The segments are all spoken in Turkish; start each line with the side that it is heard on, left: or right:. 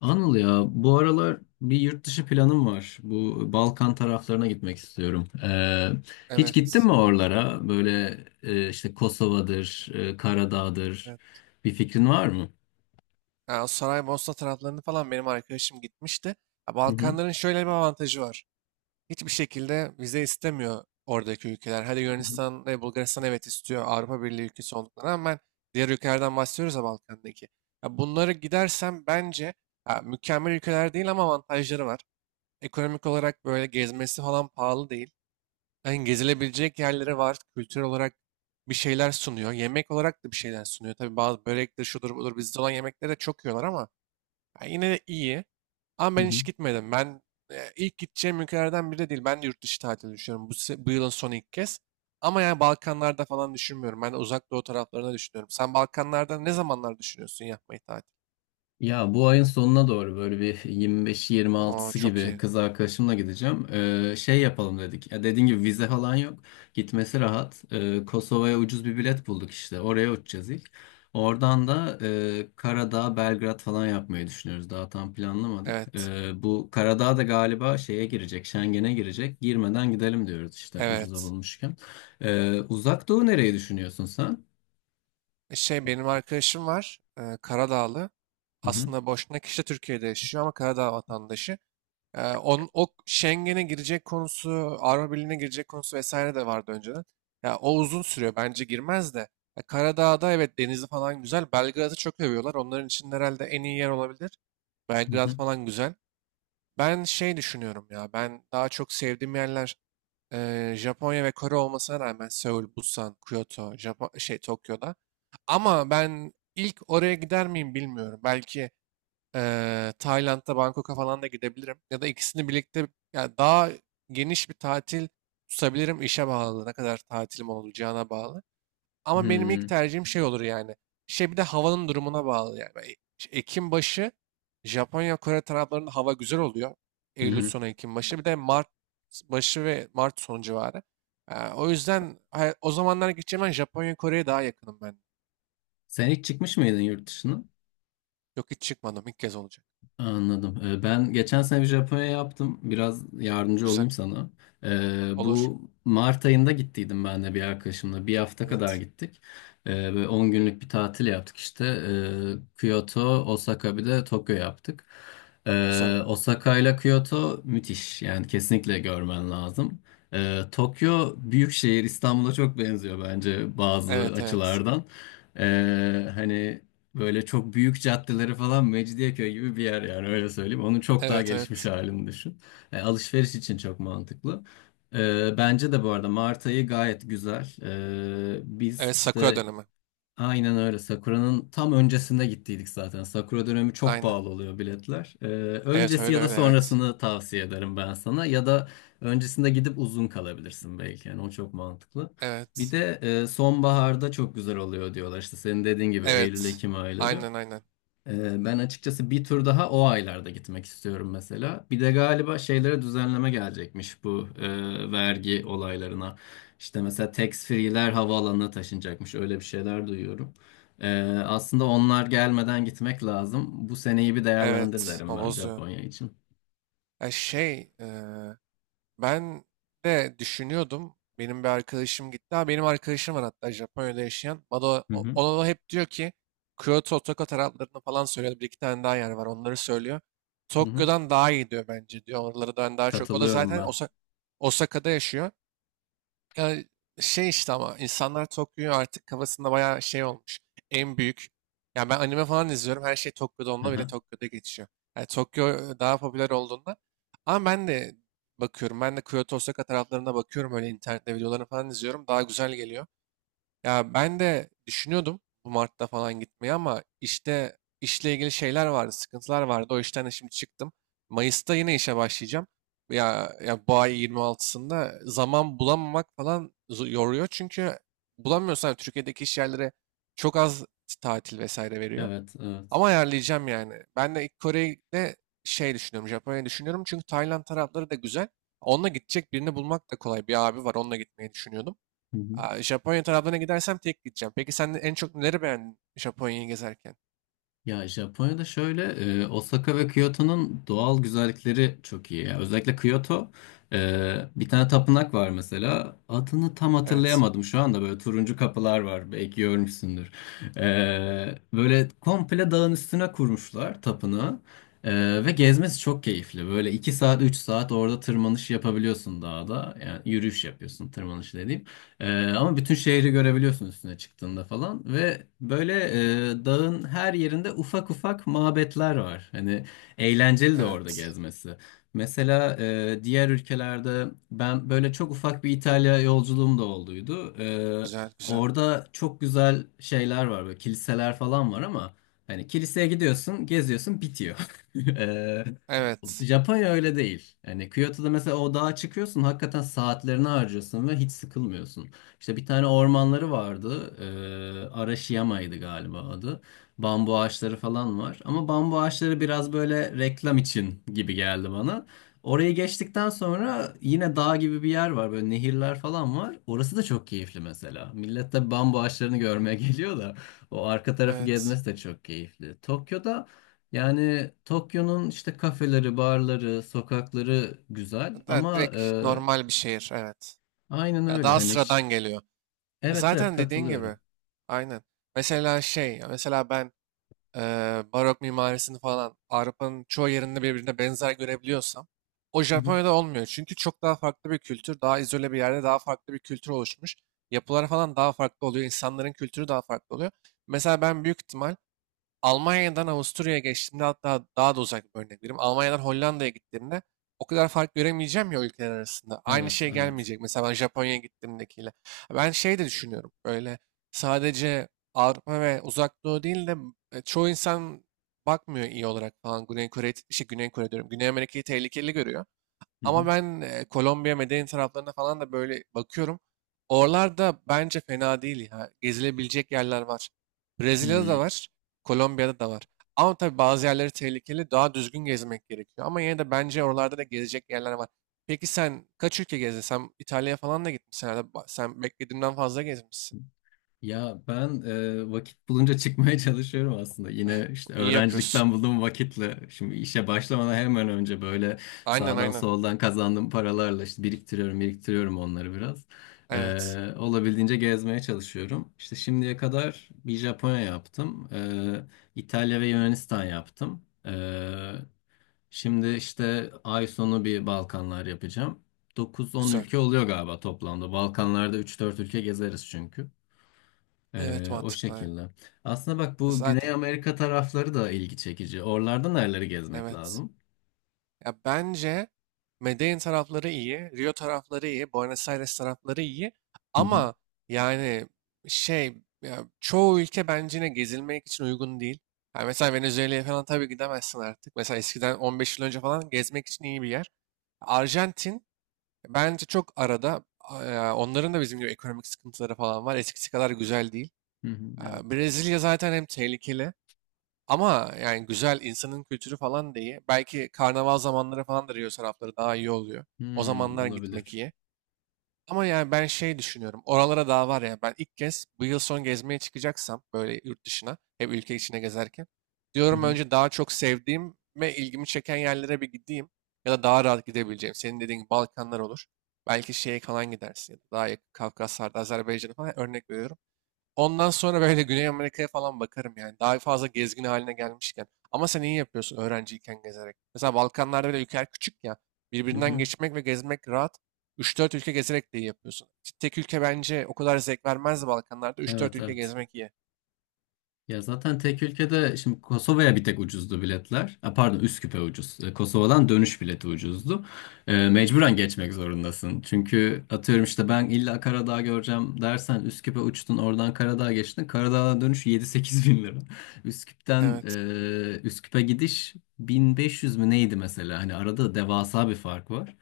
left: Anıl, ya bu aralar bir yurt dışı planım var. Bu Balkan taraflarına gitmek istiyorum. Hiç gittin
right: Evet.
left: mi oralara? Böyle işte Kosova'dır, Karadağ'dır.
right: Evet.
left: Bir fikrin var mı?
right: Ha, o saray Mosna taraflarını falan benim arkadaşım gitmişti. Ha,
left: Hı hı.
right: Balkanların şöyle bir avantajı var. Hiçbir şekilde vize istemiyor oradaki ülkeler. Hadi
left: Hı hı.
right: Yunanistan ve Bulgaristan evet istiyor Avrupa Birliği ülkesi olduklarına rağmen diğer ülkelerden bahsediyoruz ya Balkan'daki. Ya bunları gidersem bence ha, mükemmel ülkeler değil ama avantajları var. Ekonomik olarak böyle gezmesi falan pahalı değil. Yani gezilebilecek yerleri var. Kültür olarak bir şeyler sunuyor. Yemek olarak da bir şeyler sunuyor. Tabii bazı börektir, şudur budur bizde olan yemekleri de çok yiyorlar ama yani yine de iyi. Ama
left: Hı
right: ben
left: hı.
right: hiç gitmedim. Ben ilk gideceğim ülkelerden biri de değil. Ben de yurt dışı tatili düşünüyorum. Bu yılın son ilk kez. Ama yani Balkanlarda falan düşünmüyorum. Ben de Uzak Doğu taraflarına düşünüyorum. Sen Balkanlarda ne zamanlar düşünüyorsun yapmayı tatil?
left: Ya bu ayın sonuna doğru böyle bir
right: Aa,
left: 25-26'sı
right: çok
left: gibi
right: iyi.
left: kız arkadaşımla gideceğim. Şey yapalım dedik. Ya, dediğin gibi vize falan yok. Gitmesi rahat. Kosova'ya ucuz bir bilet bulduk işte. Oraya uçacağız ilk. Oradan da Karadağ, Belgrad falan yapmayı düşünüyoruz. Daha tam planlamadık.
right: Evet.
left: Bu Karadağ da galiba şeye girecek, Schengen'e girecek. Girmeden gidelim diyoruz işte, ucuza
right: Evet.
left: bulmuşken. Uzak Doğu nereyi düşünüyorsun sen?
right: Şey benim arkadaşım var Karadağlı.
left: Hı hı.
right: Aslında boşuna kişi de Türkiye'de yaşıyor ama Karadağ vatandaşı. O Schengen'e girecek konusu, Avrupa Birliği'ne girecek konusu vesaire de vardı önceden. Ya, o uzun sürüyor bence girmez de. Ya, Karadağ'da evet denizi falan güzel. Belgrad'ı çok övüyorlar. Onların için herhalde en iyi yer olabilir.
left: Hı
right: Belgrad
left: hı.
right: falan güzel. Ben şey düşünüyorum ya, ben daha çok sevdiğim yerler Japonya ve Kore olmasına rağmen Seul, Busan, Kyoto, Japon şey Tokyo'da. Ama ben ilk oraya gider miyim bilmiyorum. Belki Tayland'da Bangkok'a falan da gidebilirim. Ya da ikisini birlikte ya daha geniş bir tatil tutabilirim, işe bağlı. Ne kadar tatilim olacağına bağlı.
left: Hı
right: Ama benim ilk
left: hı.
right: tercihim şey olur yani. Şey, bir de havanın durumuna bağlı yani. Ben Ekim başı Japonya, Kore taraflarında hava güzel oluyor.
left: Hı
right: Eylül
left: hı.
right: sonu, Ekim başı. Bir de Mart başı ve Mart sonu civarı. O yüzden o zamanlar gideceğim ben, Japonya, Kore'ye daha yakınım ben.
left: Sen hiç çıkmış mıydın yurt dışına?
right: Yok, hiç çıkmadım. İlk kez olacak.
left: Anladım. Ben geçen sene bir Japonya yaptım. Biraz yardımcı
right: Güzel.
left: olayım sana. Ee,
right: Olur.
left: bu Mart ayında gittiydim ben de bir arkadaşımla. Bir hafta kadar
right: Evet.
left: gittik. Böyle 10 günlük bir tatil yaptık işte. Kyoto, Osaka bir de Tokyo yaptık.
right: Güzel.
left: Osaka ile Kyoto müthiş. Yani kesinlikle görmen lazım. Tokyo büyük şehir, İstanbul'a çok benziyor bence bazı
right: Evet, evet.
left: açılardan. Hani böyle çok büyük caddeleri falan, Mecidiyeköy gibi bir yer yani, öyle söyleyeyim. Onun çok daha
right: Evet,
left: gelişmiş
right: evet.
left: halini düşün. Alışveriş için çok mantıklı. Bence de bu arada Mart ayı gayet güzel. Biz
right: Evet, Sakura
left: işte
right: dönemi.
left: aynen öyle Sakura'nın tam öncesinde gittiydik zaten. Sakura dönemi çok
right: Aynen.
left: pahalı oluyor biletler. E,
right: Evet,
left: öncesi
right: öyle
left: ya da
right: öyle. Evet.
left: sonrasını tavsiye ederim ben sana. Ya da öncesinde gidip uzun kalabilirsin belki. Yani o çok mantıklı. Bir
right: Evet.
left: de sonbaharda çok güzel oluyor diyorlar. İşte senin dediğin gibi
right: Evet.
left: Eylül-Ekim ayları.
right: Aynen, aynen.
left: Ben açıkçası bir tur daha o aylarda gitmek istiyorum mesela. Bir de galiba şeylere düzenleme gelecekmiş, bu vergi olaylarına. İşte mesela tax free'ler havaalanına taşınacakmış. Öyle bir şeyler duyuyorum. Ee, aslında onlar gelmeden gitmek lazım. Bu seneyi bir değerlendir
right: Evet.
left: derim
right: O
left: ben
right: bozuyor.
left: Japonya için.
right: Ya şey, ben de düşünüyordum. Benim bir arkadaşım gitti. Ha, benim arkadaşım var hatta Japonya'da yaşayan. Bana,
left: Hı hı.
right: ona hep diyor ki Kyoto, Tokyo taraflarını falan söylüyor. Bir iki tane daha yer var, onları söylüyor.
left: Hı hı.
right: Tokyo'dan daha iyi diyor bence diyor. Oraları ben daha çok. O da
left: Katılıyorum
right: zaten
left: ben.
right: Osaka'da yaşıyor. Ya şey işte, ama insanlar Tokyo'yu artık kafasında bayağı şey olmuş. En büyük. Yani ben anime falan izliyorum. Her şey Tokyo'da,
left: Hı
right: onda bile
left: hı.
right: Tokyo'da geçiyor. Yani Tokyo daha popüler olduğunda. Ama ben de bakıyorum. Ben de Kyoto, Osaka taraflarına bakıyorum. Öyle internette videolarını falan izliyorum. Daha güzel geliyor. Ya ben de düşünüyordum bu Mart'ta falan gitmeyi, ama işte işle ilgili şeyler vardı, sıkıntılar vardı. O işten de şimdi çıktım. Mayıs'ta yine işe başlayacağım. Ya bu ay 26'sında zaman bulamamak falan yoruyor. Çünkü bulamıyorsan Türkiye'deki iş yerlere çok az tatil vesaire veriyor.
left: Evet, evet.
right: Ama ayarlayacağım yani. Ben de ilk Kore'de şey düşünüyorum, Japonya'yı düşünüyorum. Çünkü Tayland tarafları da güzel. Onunla gidecek birini bulmak da kolay. Bir abi var, onunla gitmeyi düşünüyordum.
left: Hı hı.
right: Aa, Japonya taraflarına gidersem tek gideceğim. Peki sen en çok neleri beğendin Japonya'yı gezerken?
left: Ya Japonya'da şöyle, Osaka ve Kyoto'nun doğal güzellikleri çok iyi. Yani özellikle Kyoto, bir tane tapınak var mesela. Adını tam
right: Evet.
left: hatırlayamadım şu anda, böyle turuncu kapılar var, belki görmüşsündür. Böyle komple dağın üstüne kurmuşlar tapınağı. Ve gezmesi çok keyifli. Böyle 2 saat 3 saat orada tırmanış yapabiliyorsun dağda. Yani yürüyüş yapıyorsun, tırmanış dediğim. Ama bütün şehri görebiliyorsun üstüne çıktığında falan, ve böyle, dağın her yerinde ufak ufak mabetler var. Hani eğlenceli de orada
right: Evet.
left: gezmesi. Mesela diğer ülkelerde, ben böyle çok ufak bir İtalya yolculuğum da olduydu. Ee,
right: Güzel, güzel.
left: orada çok güzel şeyler var, böyle kiliseler falan var, ama hani kiliseye gidiyorsun, geziyorsun, bitiyor. Ee,
right: Evet.
left: Japonya öyle değil. Yani Kyoto'da mesela o dağa çıkıyorsun, hakikaten saatlerini harcıyorsun ve hiç sıkılmıyorsun. İşte bir tane ormanları vardı. Arashiyama'ydı galiba adı. Bambu ağaçları falan var. Ama bambu ağaçları biraz böyle reklam için gibi geldi bana. Orayı geçtikten sonra yine dağ gibi bir yer var. Böyle nehirler falan var. Orası da çok keyifli mesela. Millet de bambu ağaçlarını görmeye geliyor da, o arka tarafı
right: Evet.
left: gezmesi de çok keyifli. Tokyo'da, yani Tokyo'nun işte kafeleri, barları, sokakları güzel,
right: Da,
left: ama
right: direkt normal bir şehir. Evet.
left: aynen
right: Ya
left: öyle
right: daha
left: hani,
right: sıradan geliyor.
left: evet, evet
right: Zaten dediğin gibi.
left: katılıyorum.
right: Aynen. Mesela şey, ya mesela ben eee, barok mimarisini falan Avrupa'nın çoğu yerinde birbirine benzer görebiliyorsam o
left: Hı hı.
right: Japonya'da olmuyor. Çünkü çok daha farklı bir kültür, daha izole bir yerde daha farklı bir kültür oluşmuş. Yapılar falan daha farklı oluyor, insanların kültürü daha farklı oluyor. Mesela ben büyük ihtimal Almanya'dan Avusturya'ya geçtiğimde, hatta daha da uzak bir örnek vereyim, Almanya'dan Hollanda'ya gittiğimde o kadar fark göremeyeceğim ya ülkeler arasında. Aynı
left: Evet,
right: şey
left: evet.
right: gelmeyecek mesela ben Japonya'ya gittiğimdekiyle. Ben şey de düşünüyorum. Böyle sadece Avrupa ve Uzak Doğu değil de çoğu insan bakmıyor iyi olarak falan. Güney Kore, şey Güney Kore diyorum, Güney Amerika'yı tehlikeli görüyor.
left: Hı hı.
right: Ama ben Kolombiya, Medellin taraflarına falan da böyle bakıyorum. Oralarda bence fena değil ya. Gezilebilecek yerler var. Brezilya'da da
left: Hmm.
right: var, Kolombiya'da da var. Ama tabii bazı yerleri tehlikeli, daha düzgün gezmek gerekiyor. Ama yine de bence oralarda da gezecek yerler var. Peki sen kaç ülke gezdin? Sen İtalya'ya falan da gitmişsin herhalde. Sen beklediğimden fazla gezmişsin.
left: Ya ben vakit bulunca çıkmaya çalışıyorum aslında. Yine işte
right: İyi yapıyorsun.
left: öğrencilikten bulduğum vakitle, şimdi işe başlamadan hemen önce, böyle
right: Aynen,
left: sağdan
right: aynen.
left: soldan kazandığım paralarla işte biriktiriyorum, biriktiriyorum onları biraz.
right: Evet.
left: Olabildiğince gezmeye çalışıyorum. İşte şimdiye kadar bir Japonya yaptım. İtalya ve Yunanistan yaptım. Şimdi işte ay sonu bir Balkanlar yapacağım. 9-10
right: Güzel.
left: ülke oluyor galiba toplamda. Balkanlarda üç dört ülke gezeriz çünkü.
right: Evet,
left: O
right: mantıklı.
left: şekilde. Aslında bak, bu Güney
right: Zaten.
left: Amerika tarafları da ilgi çekici. Oralarda nereleri gezmek
right: Evet.
left: lazım?
right: Ya bence Medellin tarafları iyi, Rio tarafları iyi, Buenos Aires tarafları iyi.
left: Hı hı.
right: Ama yani şey, ya çoğu ülke bence yine gezilmek için uygun değil. Yani mesela Venezuela'ya falan tabii gidemezsin artık. Mesela eskiden 15 yıl önce falan gezmek için iyi bir yer. Arjantin bence çok arada. Onların da bizim gibi ekonomik sıkıntıları falan var. Eskisi kadar güzel değil.
left: Hı hı, evet.
right: Brezilya zaten hem tehlikeli. Ama yani güzel, insanın kültürü falan da iyi. Belki karnaval zamanları falan da Rio tarafları daha iyi oluyor. O
left: Hmm,
right: zamanlar gitmek
left: olabilir.
right: iyi. Ama yani ben şey düşünüyorum, oralara daha var ya. Ben ilk kez bu yıl son gezmeye çıkacaksam böyle yurt dışına, hep ülke içine gezerken,
left: Hı
right: diyorum
left: hı,
right: önce daha çok sevdiğim ve ilgimi çeken yerlere bir gideyim. Ya da daha rahat gidebileceğim. Senin dediğin gibi Balkanlar olur. Belki şeye falan gidersin. Ya da daha yakın Kafkaslar'da, Azerbaycan'a falan, örnek veriyorum. Ondan sonra böyle Güney Amerika'ya falan bakarım yani. Daha fazla gezgin haline gelmişken. Ama sen iyi yapıyorsun öğrenciyken gezerek. Mesela Balkanlarda bile ülkeler küçük ya.
left: hı
right: Birbirinden
left: hı.
right: geçmek ve gezmek rahat. Üç dört ülke gezerek de iyi yapıyorsun. Tek ülke bence o kadar zevk vermez Balkanlarda. Üç dört
left: Evet,
right: ülke
left: evet.
right: gezmek iyi.
left: Ya zaten tek ülkede, şimdi Kosova'ya bir tek ucuzdu biletler. Ha, pardon, Üsküp'e ucuz. Kosova'dan dönüş bileti ucuzdu. Mecburen geçmek zorundasın. Çünkü, atıyorum işte, ben illa Karadağ göreceğim dersen, Üsküp'e uçtun, oradan Karadağ geçtin. Karadağ'dan dönüş 7-8 bin lira. Üsküp'ten,
right: Evet.
left: Üsküp'e gidiş 1500 mü neydi mesela? Hani arada devasa bir fark var.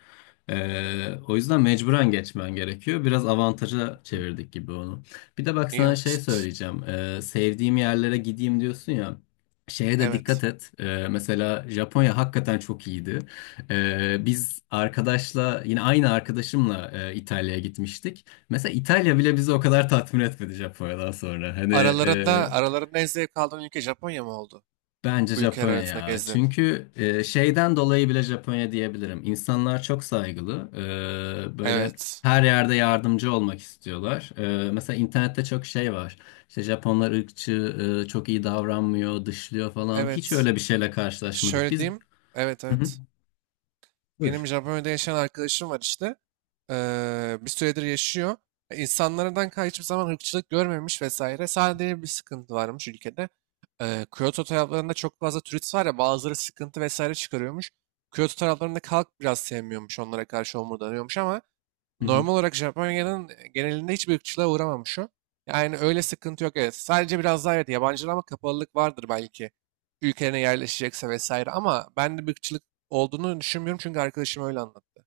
left: O yüzden mecburen geçmen gerekiyor. Biraz avantaja çevirdik gibi onu. Bir de bak,
right: İyi
left: sana şey
right: yapmışsınız.
left: söyleyeceğim. Sevdiğim yerlere gideyim diyorsun ya. Şeye de
right: Evet.
left: dikkat et. Mesela Japonya hakikaten çok iyiydi. Biz arkadaşla, yine aynı arkadaşımla, İtalya'ya gitmiştik. Mesela İtalya bile bizi o kadar tatmin etmedi Japonya'dan sonra. Hani,
right: Aralarında en zevk aldığın ülke Japonya mı oldu?
left: bence
right: Bu ülkeler
left: Japonya
right: arasında
left: ya.
right: gezdin.
left: Çünkü, şeyden dolayı bile Japonya diyebilirim. İnsanlar çok saygılı. Böyle
right: Evet.
left: her yerde yardımcı olmak istiyorlar. Mesela internette çok şey var. İşte Japonlar ırkçı, çok iyi davranmıyor, dışlıyor falan. Hiç
right: Evet.
left: öyle bir şeyle karşılaşmadık.
right: Şöyle
left: Biz...
right: diyeyim. Evet,
left: Hı hı.
right: evet.
left: Buyur.
right: Benim Japonya'da yaşayan arkadaşım var işte. Bir süredir yaşıyor. İnsanlardan hiçbir zaman ırkçılık görmemiş vesaire. Sadece bir sıkıntı varmış ülkede. Kyoto taraflarında çok fazla turist var ya, bazıları sıkıntı vesaire çıkarıyormuş. Kyoto taraflarında halk biraz sevmiyormuş, onlara karşı homurdanıyormuş, ama
left: Hı hı.
right: normal olarak Japonya'nın genelinde hiçbir ırkçılığa uğramamış o. Yani öyle sıkıntı yok, evet. Sadece biraz daha, evet, yabancılara ama kapalılık vardır belki. Ülkelerine yerleşecekse vesaire, ama ben de bir ırkçılık olduğunu düşünmüyorum çünkü arkadaşım öyle anlattı.